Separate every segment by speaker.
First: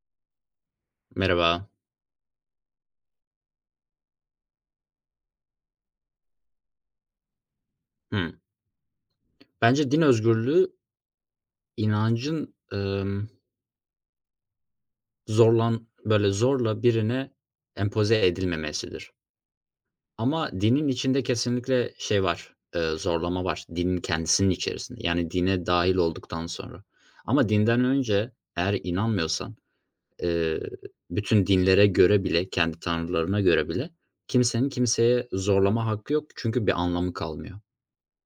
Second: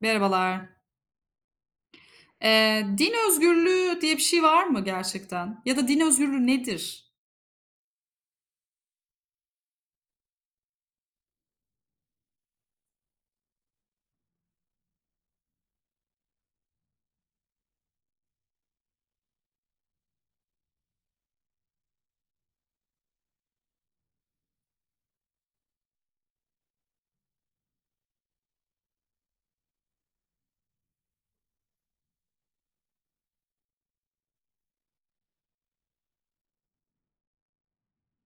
Speaker 1: Merhabalar.
Speaker 2: Merhaba.
Speaker 1: Din özgürlüğü diye bir şey var mı gerçekten? Ya da din özgürlüğü nedir?
Speaker 2: Hımm. Bence din özgürlüğü inancın, zorlan böyle zorla birine empoze edilmemesidir. Ama dinin içinde kesinlikle şey var, zorlama var. Dinin kendisinin içerisinde. Yani dine dahil olduktan sonra. Ama dinden önce eğer inanmıyorsan, eee, bütün dinlere göre bile, kendi tanrılarına göre bile kimsenin kimseye zorlama hakkı yok. Çünkü bir anlamı kalmıyor.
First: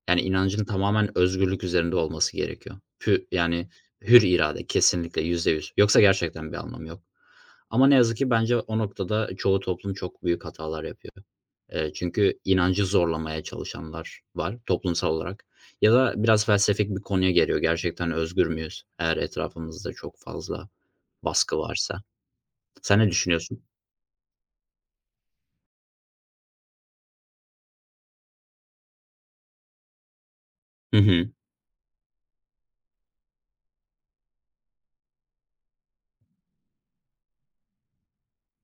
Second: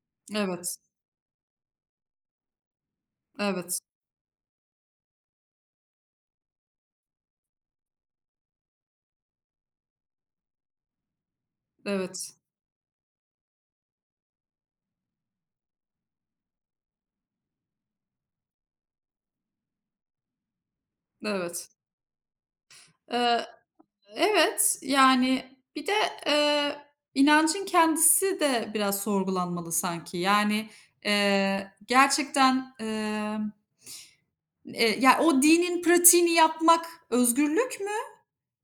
Speaker 2: Yani, inancın
Speaker 1: Evet,
Speaker 2: tamamen özgürlük üzerinde olması gerekiyor. Pü yani,
Speaker 1: evet,
Speaker 2: hür irade kesinlikle %100. Yoksa gerçekten bir anlamı yok. Ama ne yazık ki bence o noktada çoğu toplum çok büyük hatalar yapıyor.
Speaker 1: evet,
Speaker 2: Çünkü inancı zorlamaya çalışanlar var toplumsal olarak ya da biraz felsefik bir konuya geliyor. Gerçekten özgür müyüz eğer etrafımızda çok fazla baskı
Speaker 1: evet.
Speaker 2: varsa? Sen ne
Speaker 1: Eee,
Speaker 2: düşünüyorsun?
Speaker 1: evet, yani bir de, eee, inancın kendisi de biraz sorgulanmalı sanki. Yani,
Speaker 2: Hı hı.
Speaker 1: gerçekten, ya, o dinin pratiğini yapmak özgürlük mü?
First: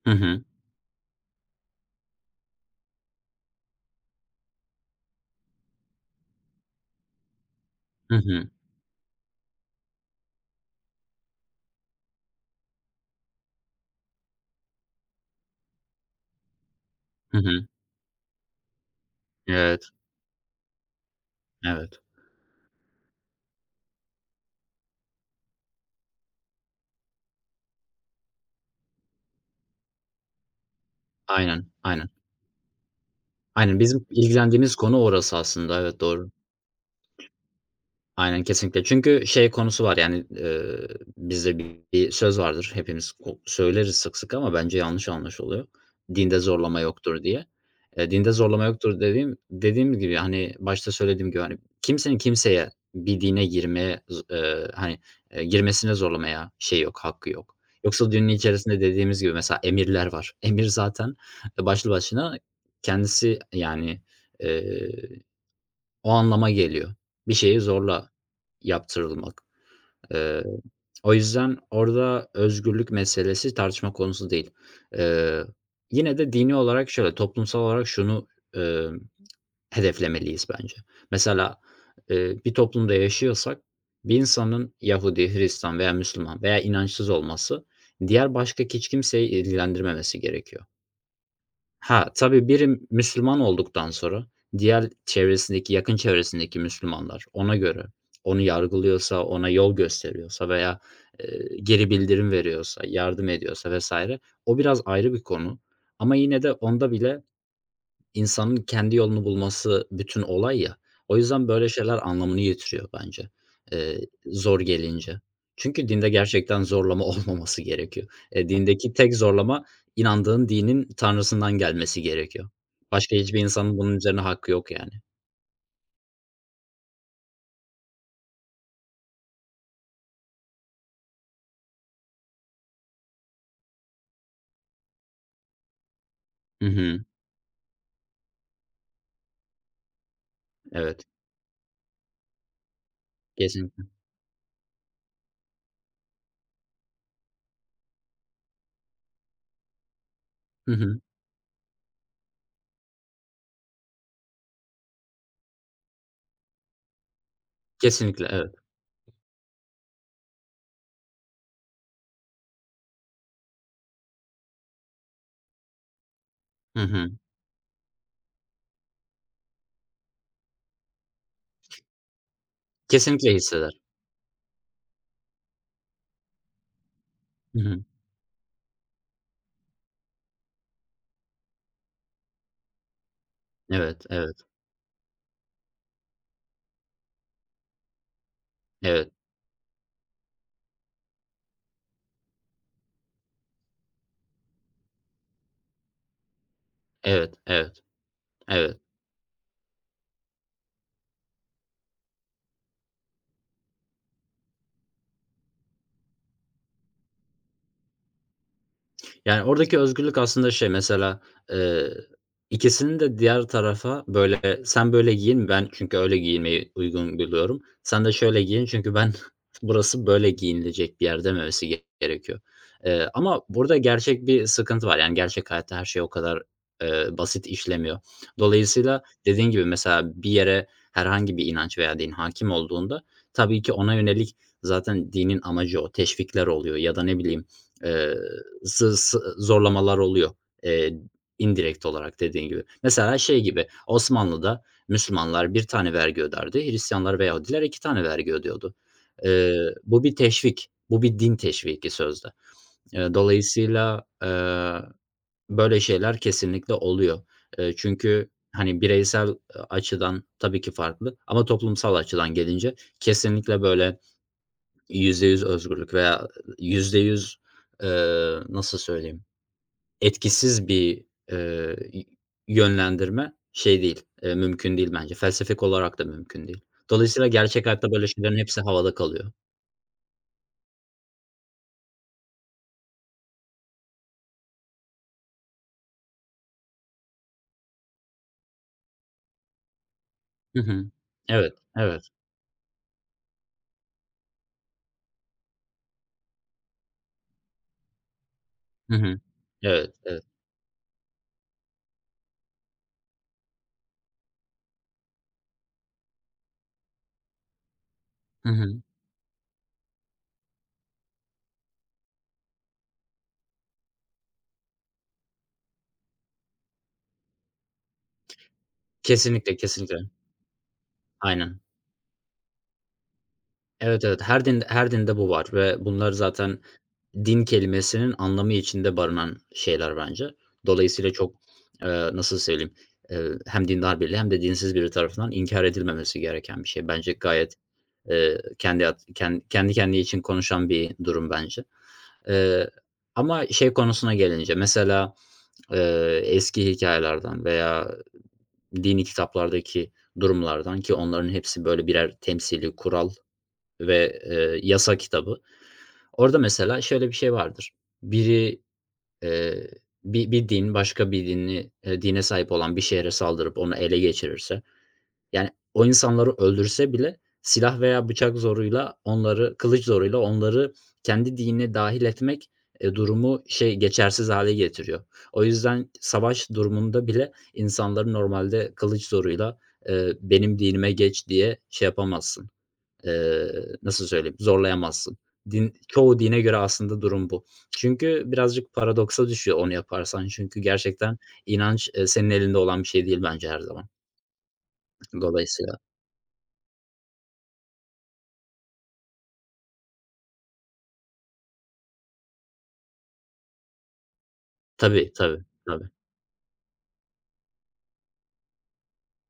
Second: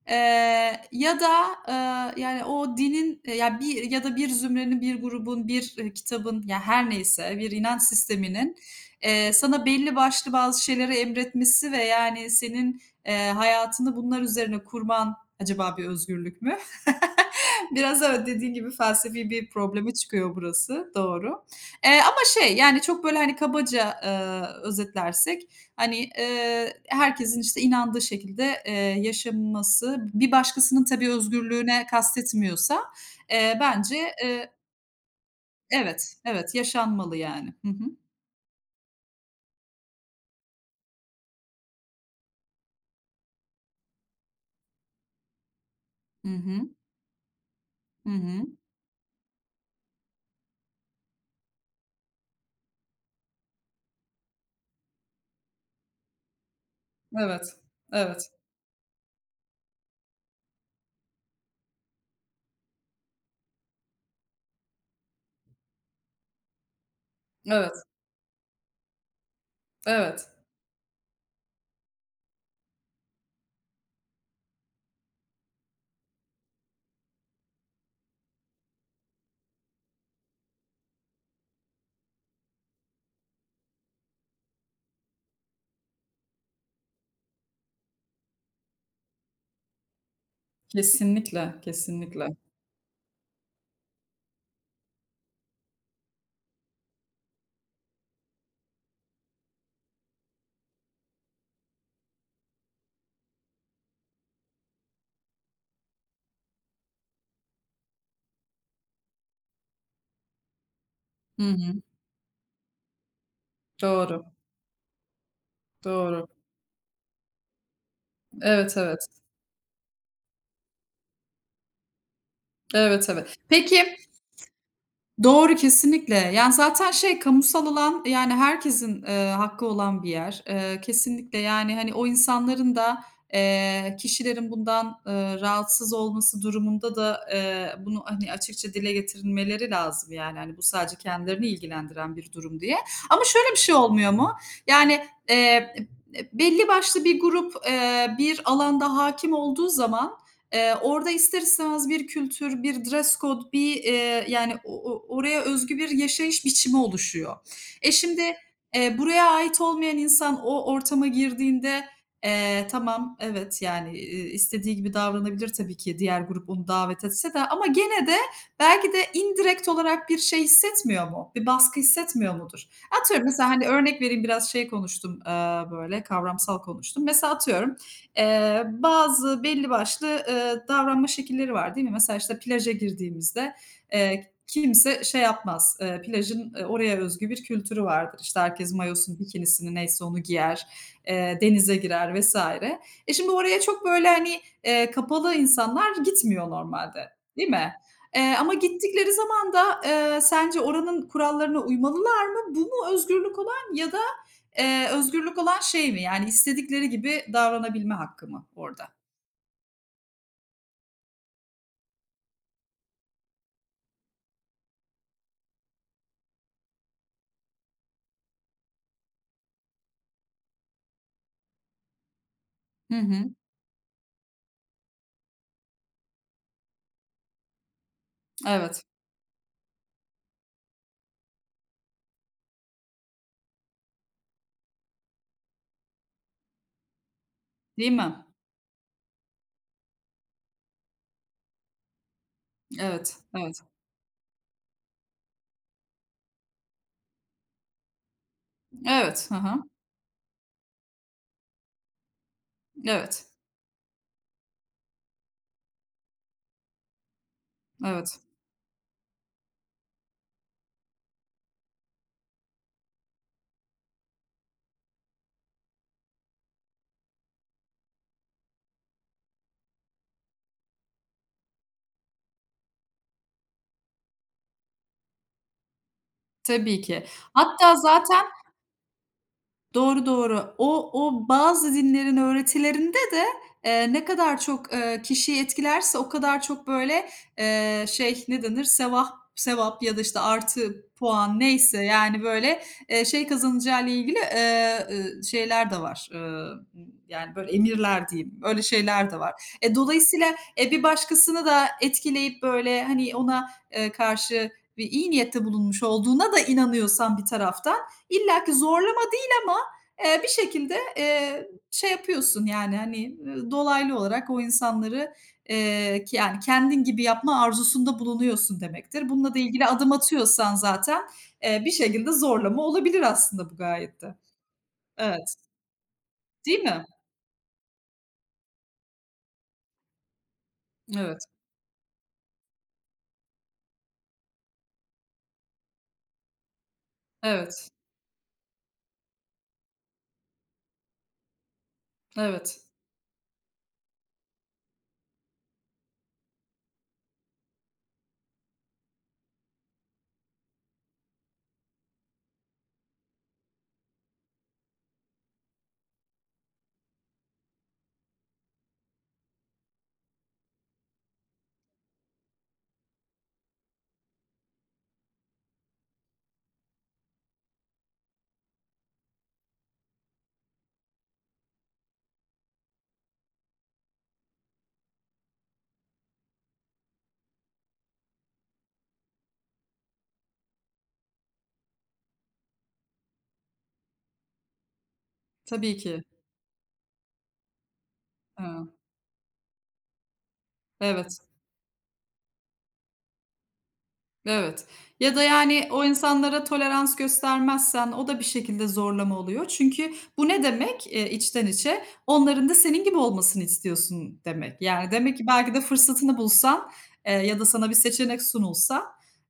Speaker 2: Hı hı.
Speaker 1: Ya da, yani, o dinin, ya, bir ya da bir zümrenin, bir grubun, bir, kitabın, ya, her neyse bir inanç
Speaker 2: Hı hı.
Speaker 1: sisteminin, sana belli başlı bazı şeyleri emretmesi ve, yani, senin, hayatını bunlar üzerine kurman acaba bir özgürlük mü?
Speaker 2: Hı hı.
Speaker 1: Biraz, evet, dediğin gibi felsefi bir
Speaker 2: Evet,
Speaker 1: problemi çıkıyor burası, doğru.
Speaker 2: evet.
Speaker 1: Ama şey, yani, çok, böyle, hani, kabaca, özetlersek. Hani, herkesin, işte, inandığı şekilde, yaşaması, bir başkasının tabii
Speaker 2: Aynen,
Speaker 1: özgürlüğüne
Speaker 2: aynen.
Speaker 1: kastetmiyorsa,
Speaker 2: Aynen,
Speaker 1: bence,
Speaker 2: bizim
Speaker 1: eee
Speaker 2: ilgilendiğimiz konu orası aslında. Evet,
Speaker 1: Evet,
Speaker 2: doğru.
Speaker 1: evet, yaşanmalı yani. Hı hı.
Speaker 2: Aynen, kesinlikle. Çünkü şey konusu var, yani, bizde bir söz vardır, hepimiz ko söyleriz sık sık ama bence yanlış anlaşılıyor.
Speaker 1: Hı
Speaker 2: Dinde
Speaker 1: hı.
Speaker 2: zorlama yoktur diye.
Speaker 1: Hı
Speaker 2: Dinde
Speaker 1: hı.
Speaker 2: zorlama yoktur dediğim gibi, hani, başta söylediğim gibi, hani, kimsenin kimseye bir dine girmeye z hani, girmesine zorlamaya şey yok, hakkı
Speaker 1: Evet,
Speaker 2: yok. Yoksa dinin
Speaker 1: evet,
Speaker 2: içerisinde dediğimiz gibi mesela emirler var. Emir zaten başlı başına kendisi, yani, eee o anlama geliyor. Bir şeyi
Speaker 1: evet,
Speaker 2: zorla yaptırılmak.
Speaker 1: evet.
Speaker 2: Eee, o yüzden orada özgürlük meselesi tartışma konusu değil. Eee, yine de dini olarak şöyle, toplumsal olarak şunu, emm, hedeflemeliyiz bence. Mesela, bir toplumda yaşıyorsak bir insanın Yahudi, Hristiyan veya Müslüman veya inançsız olması diğer başka hiç kimseyi ilgilendirmemesi gerekiyor.
Speaker 1: Kesinlikle,
Speaker 2: Ha,
Speaker 1: kesinlikle.
Speaker 2: tabii biri Müslüman olduktan sonra diğer çevresindeki, yakın çevresindeki Müslümanlar ona göre, onu yargılıyorsa, ona yol gösteriyorsa veya, geri bildirim veriyorsa, yardım ediyorsa vesaire o biraz ayrı bir konu ama yine de onda bile İnsanın kendi yolunu bulması bütün olay ya. O
Speaker 1: Hı
Speaker 2: yüzden böyle
Speaker 1: hı.
Speaker 2: şeyler anlamını yitiriyor bence,
Speaker 1: Doğru,
Speaker 2: zor gelince. Çünkü dinde
Speaker 1: doğru.
Speaker 2: gerçekten zorlama olmaması gerekiyor.
Speaker 1: Evet,
Speaker 2: Dindeki
Speaker 1: evet.
Speaker 2: tek zorlama inandığın dinin tanrısından gelmesi gerekiyor.
Speaker 1: Evet,
Speaker 2: Başka
Speaker 1: evet.
Speaker 2: hiçbir insanın
Speaker 1: Peki.
Speaker 2: bunun üzerine hakkı yok yani.
Speaker 1: Doğru, kesinlikle. Yani, zaten şey, kamusal alan, yani, herkesin, hakkı olan bir yer. Kesinlikle, yani, hani, o insanların da, kişilerin bundan, rahatsız olması
Speaker 2: Hı
Speaker 1: durumunda
Speaker 2: hı.
Speaker 1: da, bunu, hani, açıkça dile getirilmeleri lazım, yani, hani, bu sadece
Speaker 2: Evet,
Speaker 1: kendilerini ilgilendiren bir durum diye. Ama şöyle bir şey
Speaker 2: kesinlikle.
Speaker 1: olmuyor mu? Yani, eee, belli başlı bir grup, bir alanda hakim olduğu zaman.
Speaker 2: Hı hı.
Speaker 1: Orada ister istemez bir kültür, bir dress code, bir, yani o oraya özgü bir yaşayış biçimi oluşuyor. E,
Speaker 2: Kesinlikle,
Speaker 1: şimdi,
Speaker 2: evet.
Speaker 1: buraya ait olmayan insan o ortama girdiğinde, tamam, evet, yani, istediği gibi davranabilir tabii ki diğer grup onu
Speaker 2: Hı
Speaker 1: davet
Speaker 2: hı.
Speaker 1: etse de ama gene de belki de indirekt olarak bir şey hissetmiyor mu? Bir baskı hissetmiyor mudur? Atıyorum,
Speaker 2: Kesinlikle
Speaker 1: mesela, hani,
Speaker 2: hisseder.
Speaker 1: örnek vereyim biraz şey konuştum, böyle kavramsal konuştum. Mesela
Speaker 2: Hı
Speaker 1: atıyorum,
Speaker 2: hı.
Speaker 1: Bazı belli başlı, davranma şekilleri var, değil mi? Mesela, işte, plaja girdiğimizde,
Speaker 2: Evet, evet,
Speaker 1: kimse şey yapmaz, plajın, oraya özgü bir kültürü vardır. İşte, herkes
Speaker 2: evet,
Speaker 1: mayosunu, bikinisini neyse onu giyer, denize girer vesaire. E, şimdi oraya çok, böyle, hani, kapalı insanlar gitmiyor normalde,
Speaker 2: evet,
Speaker 1: değil mi?
Speaker 2: evet,
Speaker 1: Ama
Speaker 2: evet.
Speaker 1: gittikleri zaman da, sence oranın kurallarına uymalılar mı? Bu mu özgürlük olan ya da özgürlük olan şey mi? Yani istedikleri gibi davranabilme hakkı mı orada?
Speaker 2: Yani, oradaki özgürlük aslında şey mesela, eee, ikisinin de diğer tarafa, böyle, "Sen böyle giyin, ben çünkü öyle giyinmeyi uygun buluyorum. Sen de şöyle giyin çünkü ben burası böyle giyinilecek bir yer." dememesi gerekiyor.
Speaker 1: Hı hı.
Speaker 2: Ama burada gerçek bir sıkıntı var. Yani, gerçek hayatta her şey o kadar, basit işlemiyor.
Speaker 1: Evet.
Speaker 2: Dolayısıyla dediğin gibi mesela bir yere herhangi bir inanç veya din hakim olduğunda tabii ki ona yönelik zaten dinin amacı o, teşvikler oluyor ya da ne bileyim,
Speaker 1: Değil
Speaker 2: eee
Speaker 1: mi?
Speaker 2: Zı sı zorlamalar oluyor, eee, indirekt olarak dediğin gibi.
Speaker 1: Evet,
Speaker 2: Mesela şey
Speaker 1: evet.
Speaker 2: gibi, Osmanlı'da Müslümanlar bir tane vergi öderdi, Hristiyanlar ve Yahudiler 2 tane vergi ödüyordu.
Speaker 1: Evet, hı hı.
Speaker 2: Bu bir teşvik, bu bir din teşviki sözde.
Speaker 1: Evet,
Speaker 2: Dolayısıyla, böyle şeyler kesinlikle oluyor.
Speaker 1: evet.
Speaker 2: Çünkü, hani, bireysel açıdan tabii ki farklı ama toplumsal açıdan gelince kesinlikle böyle %100 özgürlük veya %100, nasıl söyleyeyim? Etkisiz bir, eee, yönlendirme şey değil, mümkün değil bence. Felsefik olarak da mümkün değil.
Speaker 1: Tabii ki.
Speaker 2: Dolayısıyla gerçek
Speaker 1: Hatta
Speaker 2: hayatta böyle
Speaker 1: zaten
Speaker 2: şeylerin hepsi havada kalıyor.
Speaker 1: doğru, doğru. O bazı dinlerin öğretilerinde de, ne kadar çok, kişiyi etkilerse o kadar çok böyle, şey, ne denir, sevap sevap ya da, işte,
Speaker 2: Hı
Speaker 1: artı
Speaker 2: hı.
Speaker 1: puan
Speaker 2: Evet,
Speaker 1: neyse,
Speaker 2: evet.
Speaker 1: yani, böyle, şey kazanacağıyla ilgili, şeyler de var. Yani, böyle emirler diyeyim, öyle
Speaker 2: Hı
Speaker 1: şeyler de
Speaker 2: hı.
Speaker 1: var. E,
Speaker 2: Evet, evet.
Speaker 1: dolayısıyla, e, bir başkasını da etkileyip böyle, hani, ona, karşı bir iyi niyette bulunmuş olduğuna da inanıyorsan bir taraftan
Speaker 2: Hı
Speaker 1: illaki
Speaker 2: hı.
Speaker 1: zorlama değil ama bir şekilde, şey yapıyorsun, yani, hani, dolaylı olarak o insanları, k yani, kendin gibi yapma arzusunda bulunuyorsun demektir. Bununla da
Speaker 2: Kesinlikle,
Speaker 1: ilgili adım
Speaker 2: kesinlikle.
Speaker 1: atıyorsan zaten,
Speaker 2: Aynen.
Speaker 1: bir şekilde zorlama olabilir aslında bu gayet
Speaker 2: Evet,
Speaker 1: de.
Speaker 2: evet. Her dinde bu
Speaker 1: Evet,
Speaker 2: var ve bunlar zaten
Speaker 1: değil mi?
Speaker 2: din kelimesinin anlamı içinde barınan şeyler bence. Dolayısıyla
Speaker 1: Evet,
Speaker 2: çok, nasıl söyleyeyim, hem dindar biri hem de dinsiz biri tarafından inkar edilmemesi gereken bir şey. Bence gayet,
Speaker 1: evet,
Speaker 2: kendi at ken kendi kendine için konuşan bir durum bence.
Speaker 1: evet.
Speaker 2: Eee, ama şey konusuna gelince mesela, eski hikayelerden veya dini kitaplardaki durumlardan ki onların hepsi böyle birer temsili kural ve, yasa kitabı. Orada mesela şöyle bir şey vardır. Biri, eee, bir din başka bir dini dine sahip olan bir şehre saldırıp onu ele geçirirse, yani o insanları öldürse bile silah veya bıçak zoruyla onları, kılıç zoruyla onları kendi dinine dahil etmek, durumu şey, geçersiz hale getiriyor. O yüzden savaş durumunda bile insanları normalde kılıç zoruyla, "Benim dinime geç." diye şey yapamazsın. Nasıl söyleyeyim, zorlayamazsın. Din
Speaker 1: Tabii ki.
Speaker 2: çoğu dine göre aslında durum bu. Çünkü
Speaker 1: Hıı,
Speaker 2: birazcık paradoksa düşüyor onu yaparsan. Çünkü gerçekten
Speaker 1: evet.
Speaker 2: inanç, senin elinde olan bir şey değil bence her zaman.
Speaker 1: Evet. Ya da, yani,
Speaker 2: Dolayısıyla
Speaker 1: o insanlara tolerans göstermezsen o da bir şekilde zorlama oluyor. Çünkü bu ne demek, içten içe? Onların da senin gibi olmasını istiyorsun demek. Yani,
Speaker 2: tabii,
Speaker 1: demek ki
Speaker 2: tabii,
Speaker 1: belki de
Speaker 2: tabii.
Speaker 1: fırsatını bulsan, ya da sana bir seçenek sunulsa,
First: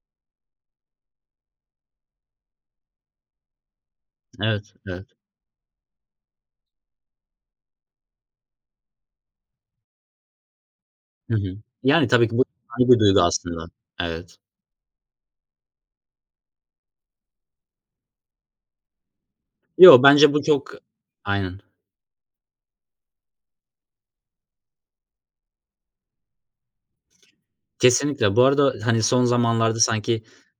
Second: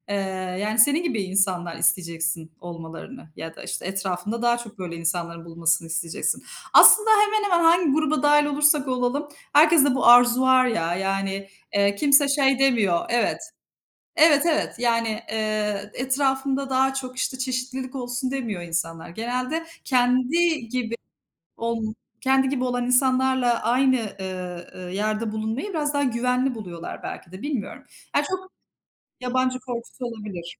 Speaker 1: eee, yani, senin gibi insanlar isteyeceksin olmalarını ya da, işte, etrafında daha
Speaker 2: Evet,
Speaker 1: çok böyle
Speaker 2: evet.
Speaker 1: insanların bulmasını isteyeceksin. Aslında hemen hemen hangi gruba dahil olursak olalım herkes de bu arzu var ya,
Speaker 2: Hı
Speaker 1: yani,
Speaker 2: hı. Yani,
Speaker 1: kimse
Speaker 2: tabii ki bu
Speaker 1: şey
Speaker 2: iyi bir
Speaker 1: demiyor.
Speaker 2: duygu
Speaker 1: Evet,
Speaker 2: aslında. Evet.
Speaker 1: evet, evet. Yani, etrafımda daha çok, işte, çeşitlilik olsun demiyor insanlar. Genelde
Speaker 2: Yo, bence bu çok aynen.
Speaker 1: olm kendi gibi olan insanlarla aynı, yerde bulunmayı biraz daha güvenli buluyorlar belki de, bilmiyorum. Ya,
Speaker 2: Kesinlikle. Bu
Speaker 1: çok
Speaker 2: arada, hani, son
Speaker 1: yabancı
Speaker 2: zamanlarda
Speaker 1: korkusu
Speaker 2: sanki
Speaker 1: olabilir.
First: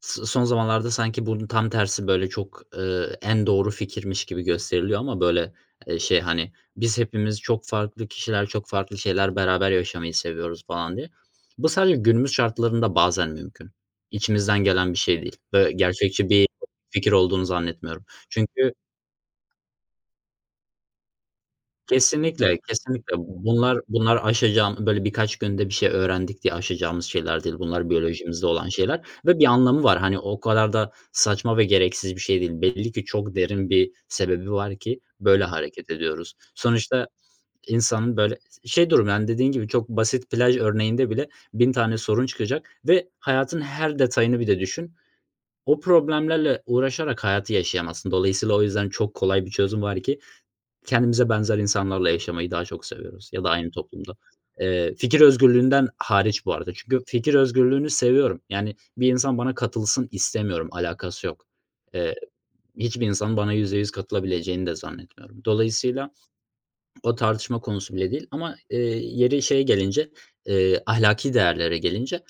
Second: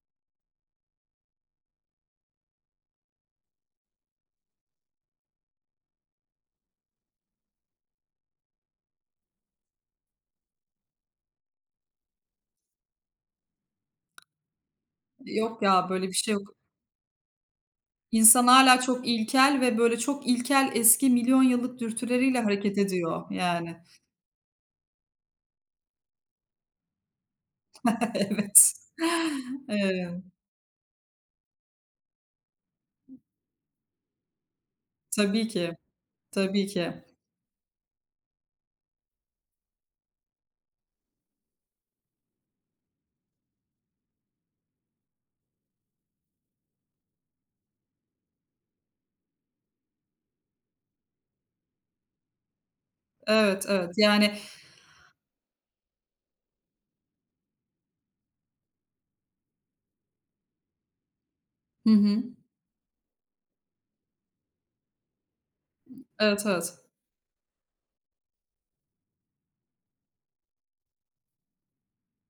Speaker 2: S son zamanlarda sanki bunun tam tersi böyle çok, en doğru fikirmiş gibi gösteriliyor ama böyle, şey, hani, "Biz hepimiz çok farklı kişiler, çok farklı şeyler beraber yaşamayı seviyoruz." falan diye. Bu sadece günümüz şartlarında bazen mümkün. İçimizden gelen bir şey değil
Speaker 1: Yok
Speaker 2: ve
Speaker 1: ya, böyle bir
Speaker 2: gerçekçi
Speaker 1: şey
Speaker 2: bir
Speaker 1: yok.
Speaker 2: fikir olduğunu zannetmiyorum.
Speaker 1: İnsan
Speaker 2: Çünkü
Speaker 1: hâlâ çok ilkel ve böyle çok ilkel eski milyon yıllık dürtüleriyle
Speaker 2: kesinlikle,
Speaker 1: hareket
Speaker 2: kesinlikle.
Speaker 1: ediyor yani.
Speaker 2: Bunlar aşacağım böyle birkaç günde bir şey öğrendik diye aşacağımız şeyler değil. Bunlar biyolojimizde
Speaker 1: Evet.
Speaker 2: olan şeyler ve bir anlamı var. Hani
Speaker 1: Eee,
Speaker 2: o kadar da saçma ve gereksiz bir şey değil. Belli ki çok derin bir sebebi var ki böyle
Speaker 1: tabii ki,
Speaker 2: hareket ediyoruz.
Speaker 1: tabii ki.
Speaker 2: Sonuçta insanın böyle şey durum yani dediğin gibi çok basit plaj örneğinde bile 1000 tane sorun çıkacak ve hayatın her detayını bir de düşün. O problemlerle uğraşarak hayatı yaşayamazsın. Dolayısıyla o yüzden çok kolay bir çözüm var ki kendimize benzer insanlarla yaşamayı daha çok seviyoruz ya da
Speaker 1: Evet,
Speaker 2: aynı
Speaker 1: evet.
Speaker 2: toplumda.
Speaker 1: Yani.
Speaker 2: Fikir özgürlüğünden hariç bu arada. Çünkü fikir özgürlüğünü seviyorum. Yani bir insan bana katılsın istemiyorum, alakası yok.
Speaker 1: Hı
Speaker 2: Eee,
Speaker 1: hı.
Speaker 2: hiçbir insan bana %100 katılabileceğini de zannetmiyorum. Dolayısıyla
Speaker 1: Evet, evet.
Speaker 2: o tartışma konusu bile değil ama, yeri şeye gelince, ahlaki değerlere gelince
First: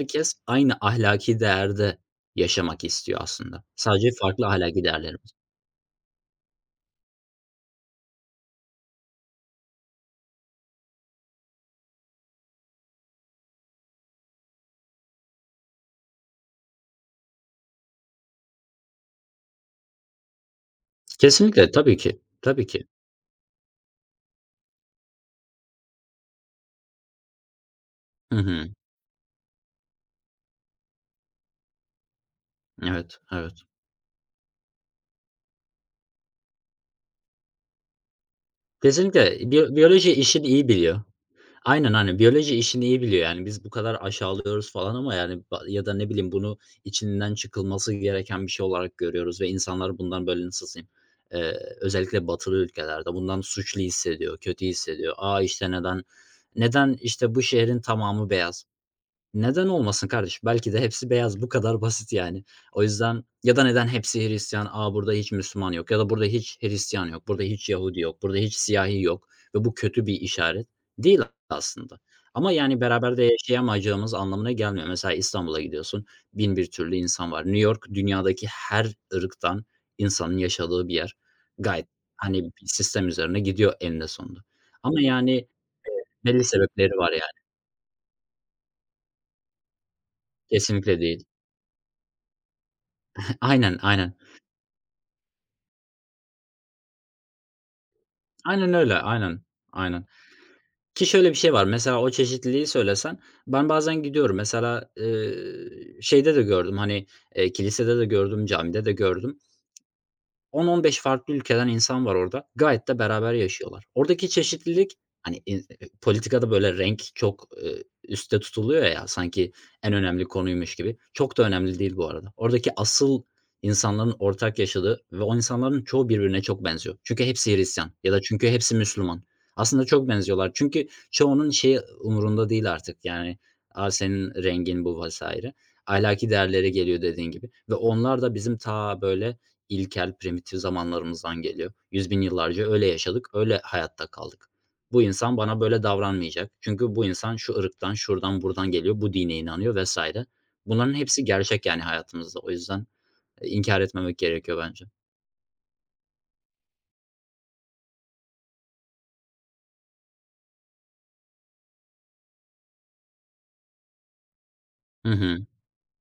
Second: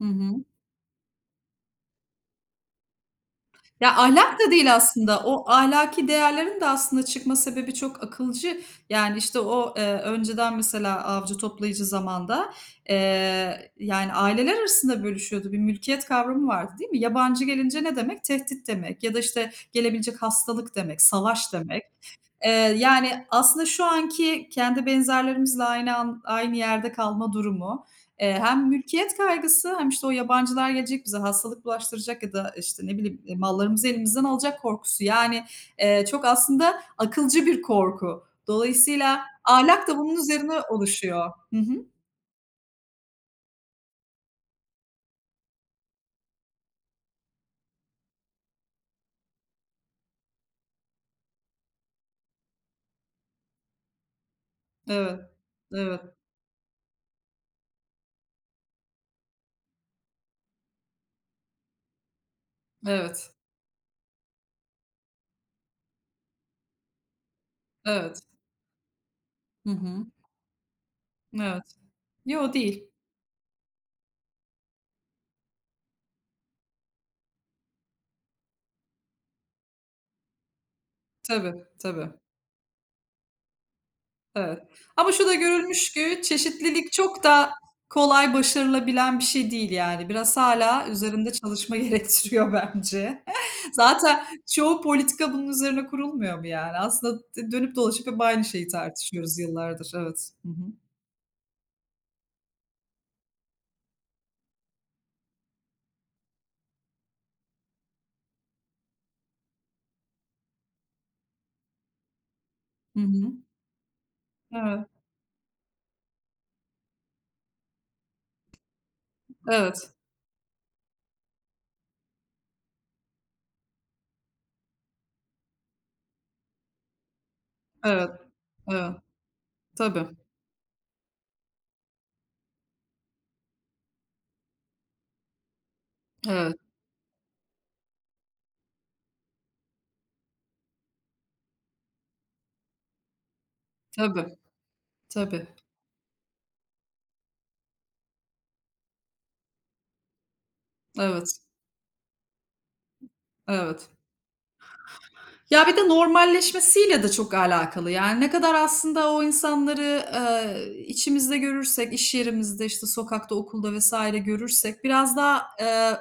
Speaker 1: Hı hı.
Speaker 2: aynı ahlaki değerde yaşamak istiyor aslında.
Speaker 1: Ya,
Speaker 2: Sadece
Speaker 1: ahlak
Speaker 2: farklı
Speaker 1: da değil
Speaker 2: ahlaki
Speaker 1: aslında.
Speaker 2: değerlerimiz.
Speaker 1: O ahlaki değerlerin de aslında çıkma sebebi çok akılcı. Yani, işte, o, önceden mesela avcı toplayıcı zamanda, yani, aileler arasında bölüşüyordu. Bir mülkiyet kavramı vardı, değil mi? Yabancı gelince ne demek? Tehdit demek ya da, işte, gelebilecek hastalık demek, savaş
Speaker 2: Kesinlikle,
Speaker 1: demek.
Speaker 2: tabii ki,
Speaker 1: Eee,
Speaker 2: tabii ki.
Speaker 1: yani, aslında şu anki kendi benzerlerimizle aynı an aynı yerde kalma durumu,
Speaker 2: Hı
Speaker 1: Hem
Speaker 2: hı.
Speaker 1: mülkiyet kaygısı hem, işte, o yabancılar gelecek bize hastalık bulaştıracak ya da, işte, ne
Speaker 2: Evet,
Speaker 1: bileyim,
Speaker 2: evet.
Speaker 1: mallarımızı elimizden alacak korkusu. Yani, çok aslında akılcı bir korku. Dolayısıyla
Speaker 2: Kesinlikle. Biyo
Speaker 1: ahlak da
Speaker 2: biyoloji
Speaker 1: bunun
Speaker 2: işini
Speaker 1: üzerine
Speaker 2: iyi biliyor.
Speaker 1: oluşuyor. Hı hı.
Speaker 2: Aynen, aynen. Biyoloji işini iyi biliyor. Yani biz bu kadar aşağılıyoruz falan ama yani ba ya da ne bileyim bunu içinden çıkılması gereken bir şey olarak görüyoruz ve insanlar bundan böyle nasıl diyeyim, özellikle batılı ülkelerde bundan suçlu hissediyor, kötü hissediyor.
Speaker 1: Evet.
Speaker 2: A, işte neden
Speaker 1: Evet.
Speaker 2: neden işte bu şehrin tamamı beyaz? Neden olmasın kardeşim? Belki de hepsi beyaz. Bu kadar basit yani. O yüzden
Speaker 1: Evet.
Speaker 2: ya da neden hepsi Hristiyan? A, burada hiç Müslüman yok ya da burada hiç Hristiyan yok, burada hiç Yahudi
Speaker 1: Evet.
Speaker 2: yok, burada hiç siyahi yok ve
Speaker 1: Hı
Speaker 2: bu
Speaker 1: hı.
Speaker 2: kötü bir işaret değil
Speaker 1: Evet.
Speaker 2: aslında. Ama
Speaker 1: Yo,
Speaker 2: yani
Speaker 1: değil.
Speaker 2: beraber de yaşayamayacağımız anlamına gelmiyor. Mesela İstanbul'a gidiyorsun, bin bir türlü insan var. New York dünyadaki her ırktan insanın yaşadığı bir yer.
Speaker 1: Tabii,
Speaker 2: Gayet,
Speaker 1: tabii.
Speaker 2: hani, bir sistem üzerine gidiyor eninde sonunda.
Speaker 1: Evet.
Speaker 2: Ama
Speaker 1: Ama şu da
Speaker 2: yani
Speaker 1: görülmüş ki
Speaker 2: belli sebepleri
Speaker 1: çeşitlilik
Speaker 2: var
Speaker 1: çok
Speaker 2: yani.
Speaker 1: da kolay başarılabilen bir şey değil yani. Biraz hala
Speaker 2: Kesinlikle değil.
Speaker 1: üzerinde çalışma gerektiriyor bence.
Speaker 2: Aynen, aynen.
Speaker 1: Zaten çoğu politika bunun üzerine kurulmuyor mu yani? Aslında dönüp dolaşıp hep aynı şeyi
Speaker 2: Aynen öyle,
Speaker 1: tartışıyoruz
Speaker 2: aynen,
Speaker 1: yıllardır.
Speaker 2: aynen.
Speaker 1: Evet. Hı hı.
Speaker 2: Ki şöyle bir şey var, mesela o çeşitliliği söylesen, ben bazen gidiyorum. Mesela, şeyde de gördüm, hani, kilisede de gördüm, camide de gördüm. 10-15 farklı ülkeden insan var orada. Gayet de
Speaker 1: Hı hı.
Speaker 2: beraber yaşıyorlar. Oradaki
Speaker 1: Evet.
Speaker 2: çeşitlilik, hani, in politikada böyle renk çok, üstte tutuluyor ya, sanki
Speaker 1: Evet.
Speaker 2: en önemli konuymuş gibi. Çok da önemli değil bu arada. Oradaki asıl insanların ortak yaşadığı ve o insanların çoğu birbirine çok benziyor. Çünkü hepsi Hristiyan
Speaker 1: Evet.
Speaker 2: ya da çünkü hepsi
Speaker 1: Evet.
Speaker 2: Müslüman. Aslında
Speaker 1: Tabii.
Speaker 2: çok benziyorlar. Çünkü çoğunun şeyi umurunda değil artık, yani, "A, senin rengin bu." vs. Ahlaki
Speaker 1: Evet.
Speaker 2: değerlere geliyor dediğin gibi ve onlar da bizim ta böyle ilkel, primitif zamanlarımızdan geliyor. Yüz bin yıllarca öyle yaşadık, öyle hayatta
Speaker 1: Tabii.
Speaker 2: kaldık. Bu insan
Speaker 1: Tabii.
Speaker 2: bana böyle davranmayacak. Çünkü bu insan şu ırktan, şuradan, buradan geliyor, bu dine inanıyor vesaire. Bunların hepsi
Speaker 1: Evet.
Speaker 2: gerçek yani hayatımızda. O yüzden, inkâr
Speaker 1: Evet.
Speaker 2: etmemek gerekiyor bence.
Speaker 1: Ya, bir de normalleşmesiyle de çok alakalı. Yani ne kadar aslında o insanları, içimizde görürsek, iş yerimizde, işte, sokakta, okulda vesaire görürsek
Speaker 2: Hı
Speaker 1: biraz daha,
Speaker 2: hı.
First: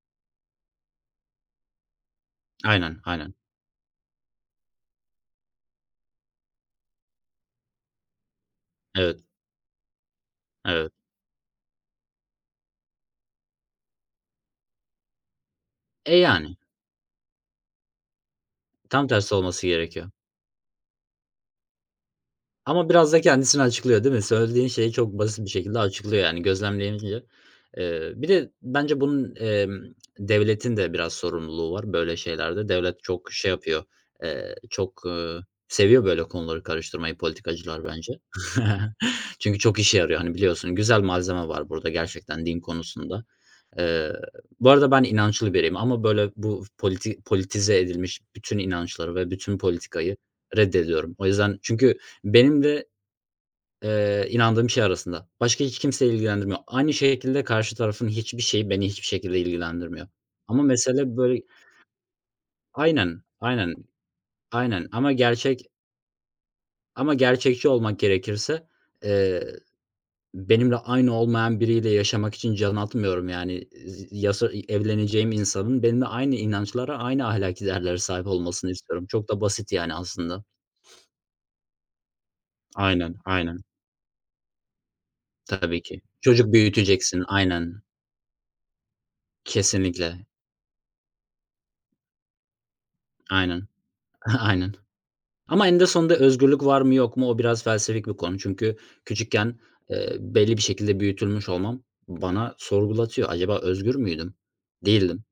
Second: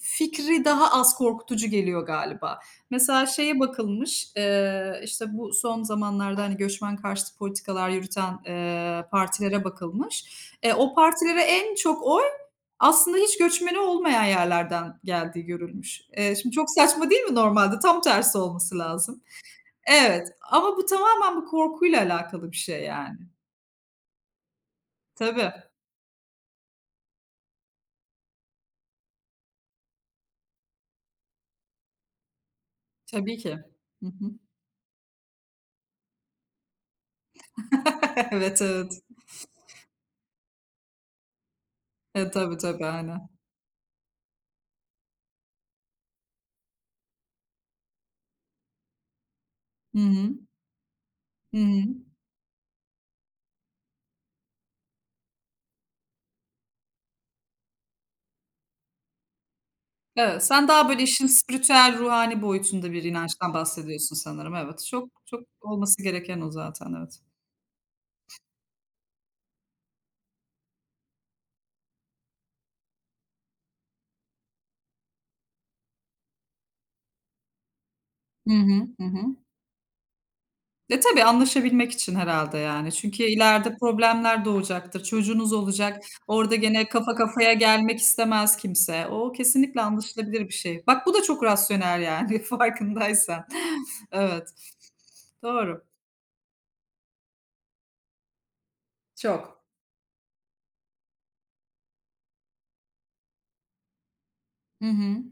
Speaker 1: fikri daha az korkutucu geliyor galiba.
Speaker 2: Aynen,
Speaker 1: Mesela
Speaker 2: aynen.
Speaker 1: şeye bakılmış, işte, bu son zamanlarda, hani, göçmen karşıtı politikalar yürüten,
Speaker 2: Evet,
Speaker 1: partilere bakılmış. E,
Speaker 2: evet.
Speaker 1: o partilere en çok oy aslında hiç göçmeni olmayan yerlerden geldiği görülmüş.
Speaker 2: E,
Speaker 1: Şimdi
Speaker 2: yani
Speaker 1: çok saçma değil mi normalde? Tam tersi olması
Speaker 2: tam
Speaker 1: lazım.
Speaker 2: tersi olması gerekiyor.
Speaker 1: Evet ama bu tamamen bu korkuyla alakalı bir şey
Speaker 2: Ama biraz
Speaker 1: yani.
Speaker 2: da kendisini açıklıyor, değil mi? Söylediğin şeyi çok basit bir
Speaker 1: Tabii,
Speaker 2: şekilde açıklıyor yani gözlemleyince. Bir de bence bunun, devletin de biraz sorumluluğu var böyle şeylerde. Devlet çok
Speaker 1: tabii
Speaker 2: şey
Speaker 1: ki.
Speaker 2: yapıyor,
Speaker 1: Hı hı.
Speaker 2: çok, seviyor böyle konuları karıştırmayı politikacılar bence.
Speaker 1: Evet, evet.
Speaker 2: Çünkü çok işe yarıyor. Hani, biliyorsun güzel malzeme var burada
Speaker 1: E,
Speaker 2: gerçekten
Speaker 1: tabii,
Speaker 2: din
Speaker 1: tabii,
Speaker 2: konusunda.
Speaker 1: aynen.
Speaker 2: Eee, bu arada ben inançlı biriyim ama böyle bu politi politize edilmiş bütün inançları ve bütün
Speaker 1: Hı
Speaker 2: politikayı
Speaker 1: hı.
Speaker 2: reddediyorum. O
Speaker 1: Hı
Speaker 2: yüzden
Speaker 1: hı.
Speaker 2: çünkü benim de, inandığım şey arasında. Başka hiç kimse ilgilendirmiyor. Aynı şekilde karşı tarafın hiçbir şeyi beni hiçbir şekilde ilgilendirmiyor.
Speaker 1: Evet,
Speaker 2: Ama
Speaker 1: sen daha böyle
Speaker 2: mesele
Speaker 1: işin
Speaker 2: böyle
Speaker 1: spiritüel, ruhani boyutunda bir
Speaker 2: aynen,
Speaker 1: inançtan
Speaker 2: aynen,
Speaker 1: bahsediyorsun sanırım. Evet,
Speaker 2: aynen
Speaker 1: çok
Speaker 2: ama
Speaker 1: çok
Speaker 2: gerçek
Speaker 1: olması gereken o zaten,
Speaker 2: ama
Speaker 1: evet.
Speaker 2: gerçekçi olmak gerekirse, eee benimle aynı olmayan biriyle yaşamak için can atmıyorum yani. Z yasa evleneceğim insanın benimle aynı inançlara, aynı ahlaki değerlere sahip
Speaker 1: Hı
Speaker 2: olmasını
Speaker 1: hı. Hı
Speaker 2: istiyorum. Çok
Speaker 1: hı.
Speaker 2: da basit yani aslında.
Speaker 1: E, tabii anlaşabilmek için herhâlde yani.
Speaker 2: Aynen,
Speaker 1: Çünkü
Speaker 2: aynen.
Speaker 1: ileride problemler doğacaktır. Çocuğunuz
Speaker 2: Tabii ki.
Speaker 1: olacak.
Speaker 2: Çocuk
Speaker 1: Orada gene kafa
Speaker 2: büyüteceksin.
Speaker 1: kafaya
Speaker 2: Aynen.
Speaker 1: gelmek istemez kimse. O kesinlikle
Speaker 2: Kesinlikle.
Speaker 1: anlaşılabilir bir şey. Bak bu da çok rasyonel yani farkındaysan.
Speaker 2: Aynen.
Speaker 1: Evet.
Speaker 2: Aynen. Ama
Speaker 1: Doğru.
Speaker 2: eninde sonunda özgürlük var mı yok mu o biraz felsefik bir konu. Çünkü
Speaker 1: Çok.
Speaker 2: küçükken, belli bir şekilde büyütülmüş olmam bana sorgulatıyor. Acaba özgür müydüm?
Speaker 1: Hı hı.
Speaker 2: Değildim.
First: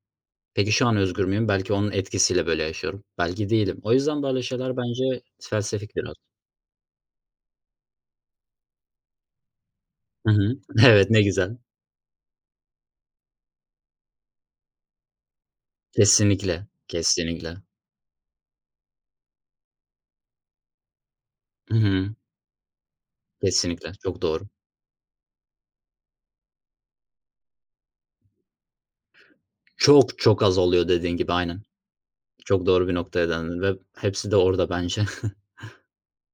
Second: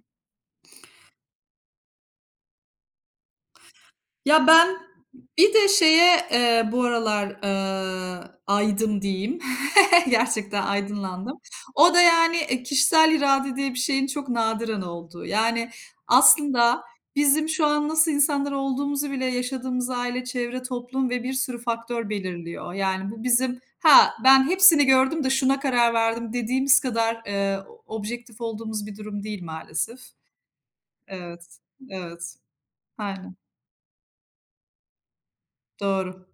Speaker 2: Peki şu an özgür müyüm? Belki onun etkisiyle böyle yaşıyorum. Belki değilim. O yüzden böyle
Speaker 1: Ya, ben
Speaker 2: şeyler bence
Speaker 1: bir de
Speaker 2: felsefik biraz.
Speaker 1: şeye, bu aralar, aydım diyeyim.
Speaker 2: Hı hı.
Speaker 1: Gerçekten
Speaker 2: Evet, ne
Speaker 1: aydınlandım.
Speaker 2: güzel.
Speaker 1: O da, yani, kişisel irade diye bir şeyin çok nadiren olduğu. Yani,
Speaker 2: Kesinlikle,
Speaker 1: aslında bizim
Speaker 2: kesinlikle.
Speaker 1: şu an nasıl insanlar olduğumuzu bile yaşadığımız aile, çevre, toplum ve bir sürü
Speaker 2: Hı
Speaker 1: faktör
Speaker 2: hı.
Speaker 1: belirliyor. Yani, bu bizim,
Speaker 2: Kesinlikle,
Speaker 1: "Ha,
Speaker 2: çok
Speaker 1: ben
Speaker 2: doğru.
Speaker 1: hepsini gördüm de şuna karar verdim." dediğimiz kadar, objektif olduğumuz bir durum değil maalesef.
Speaker 2: Çok çok az oluyor dediğin gibi,
Speaker 1: Evet,
Speaker 2: aynen.
Speaker 1: evet.
Speaker 2: Çok doğru bir noktaya
Speaker 1: Aynen,
Speaker 2: değindin ve hepsi de orada bence.
Speaker 1: doğru.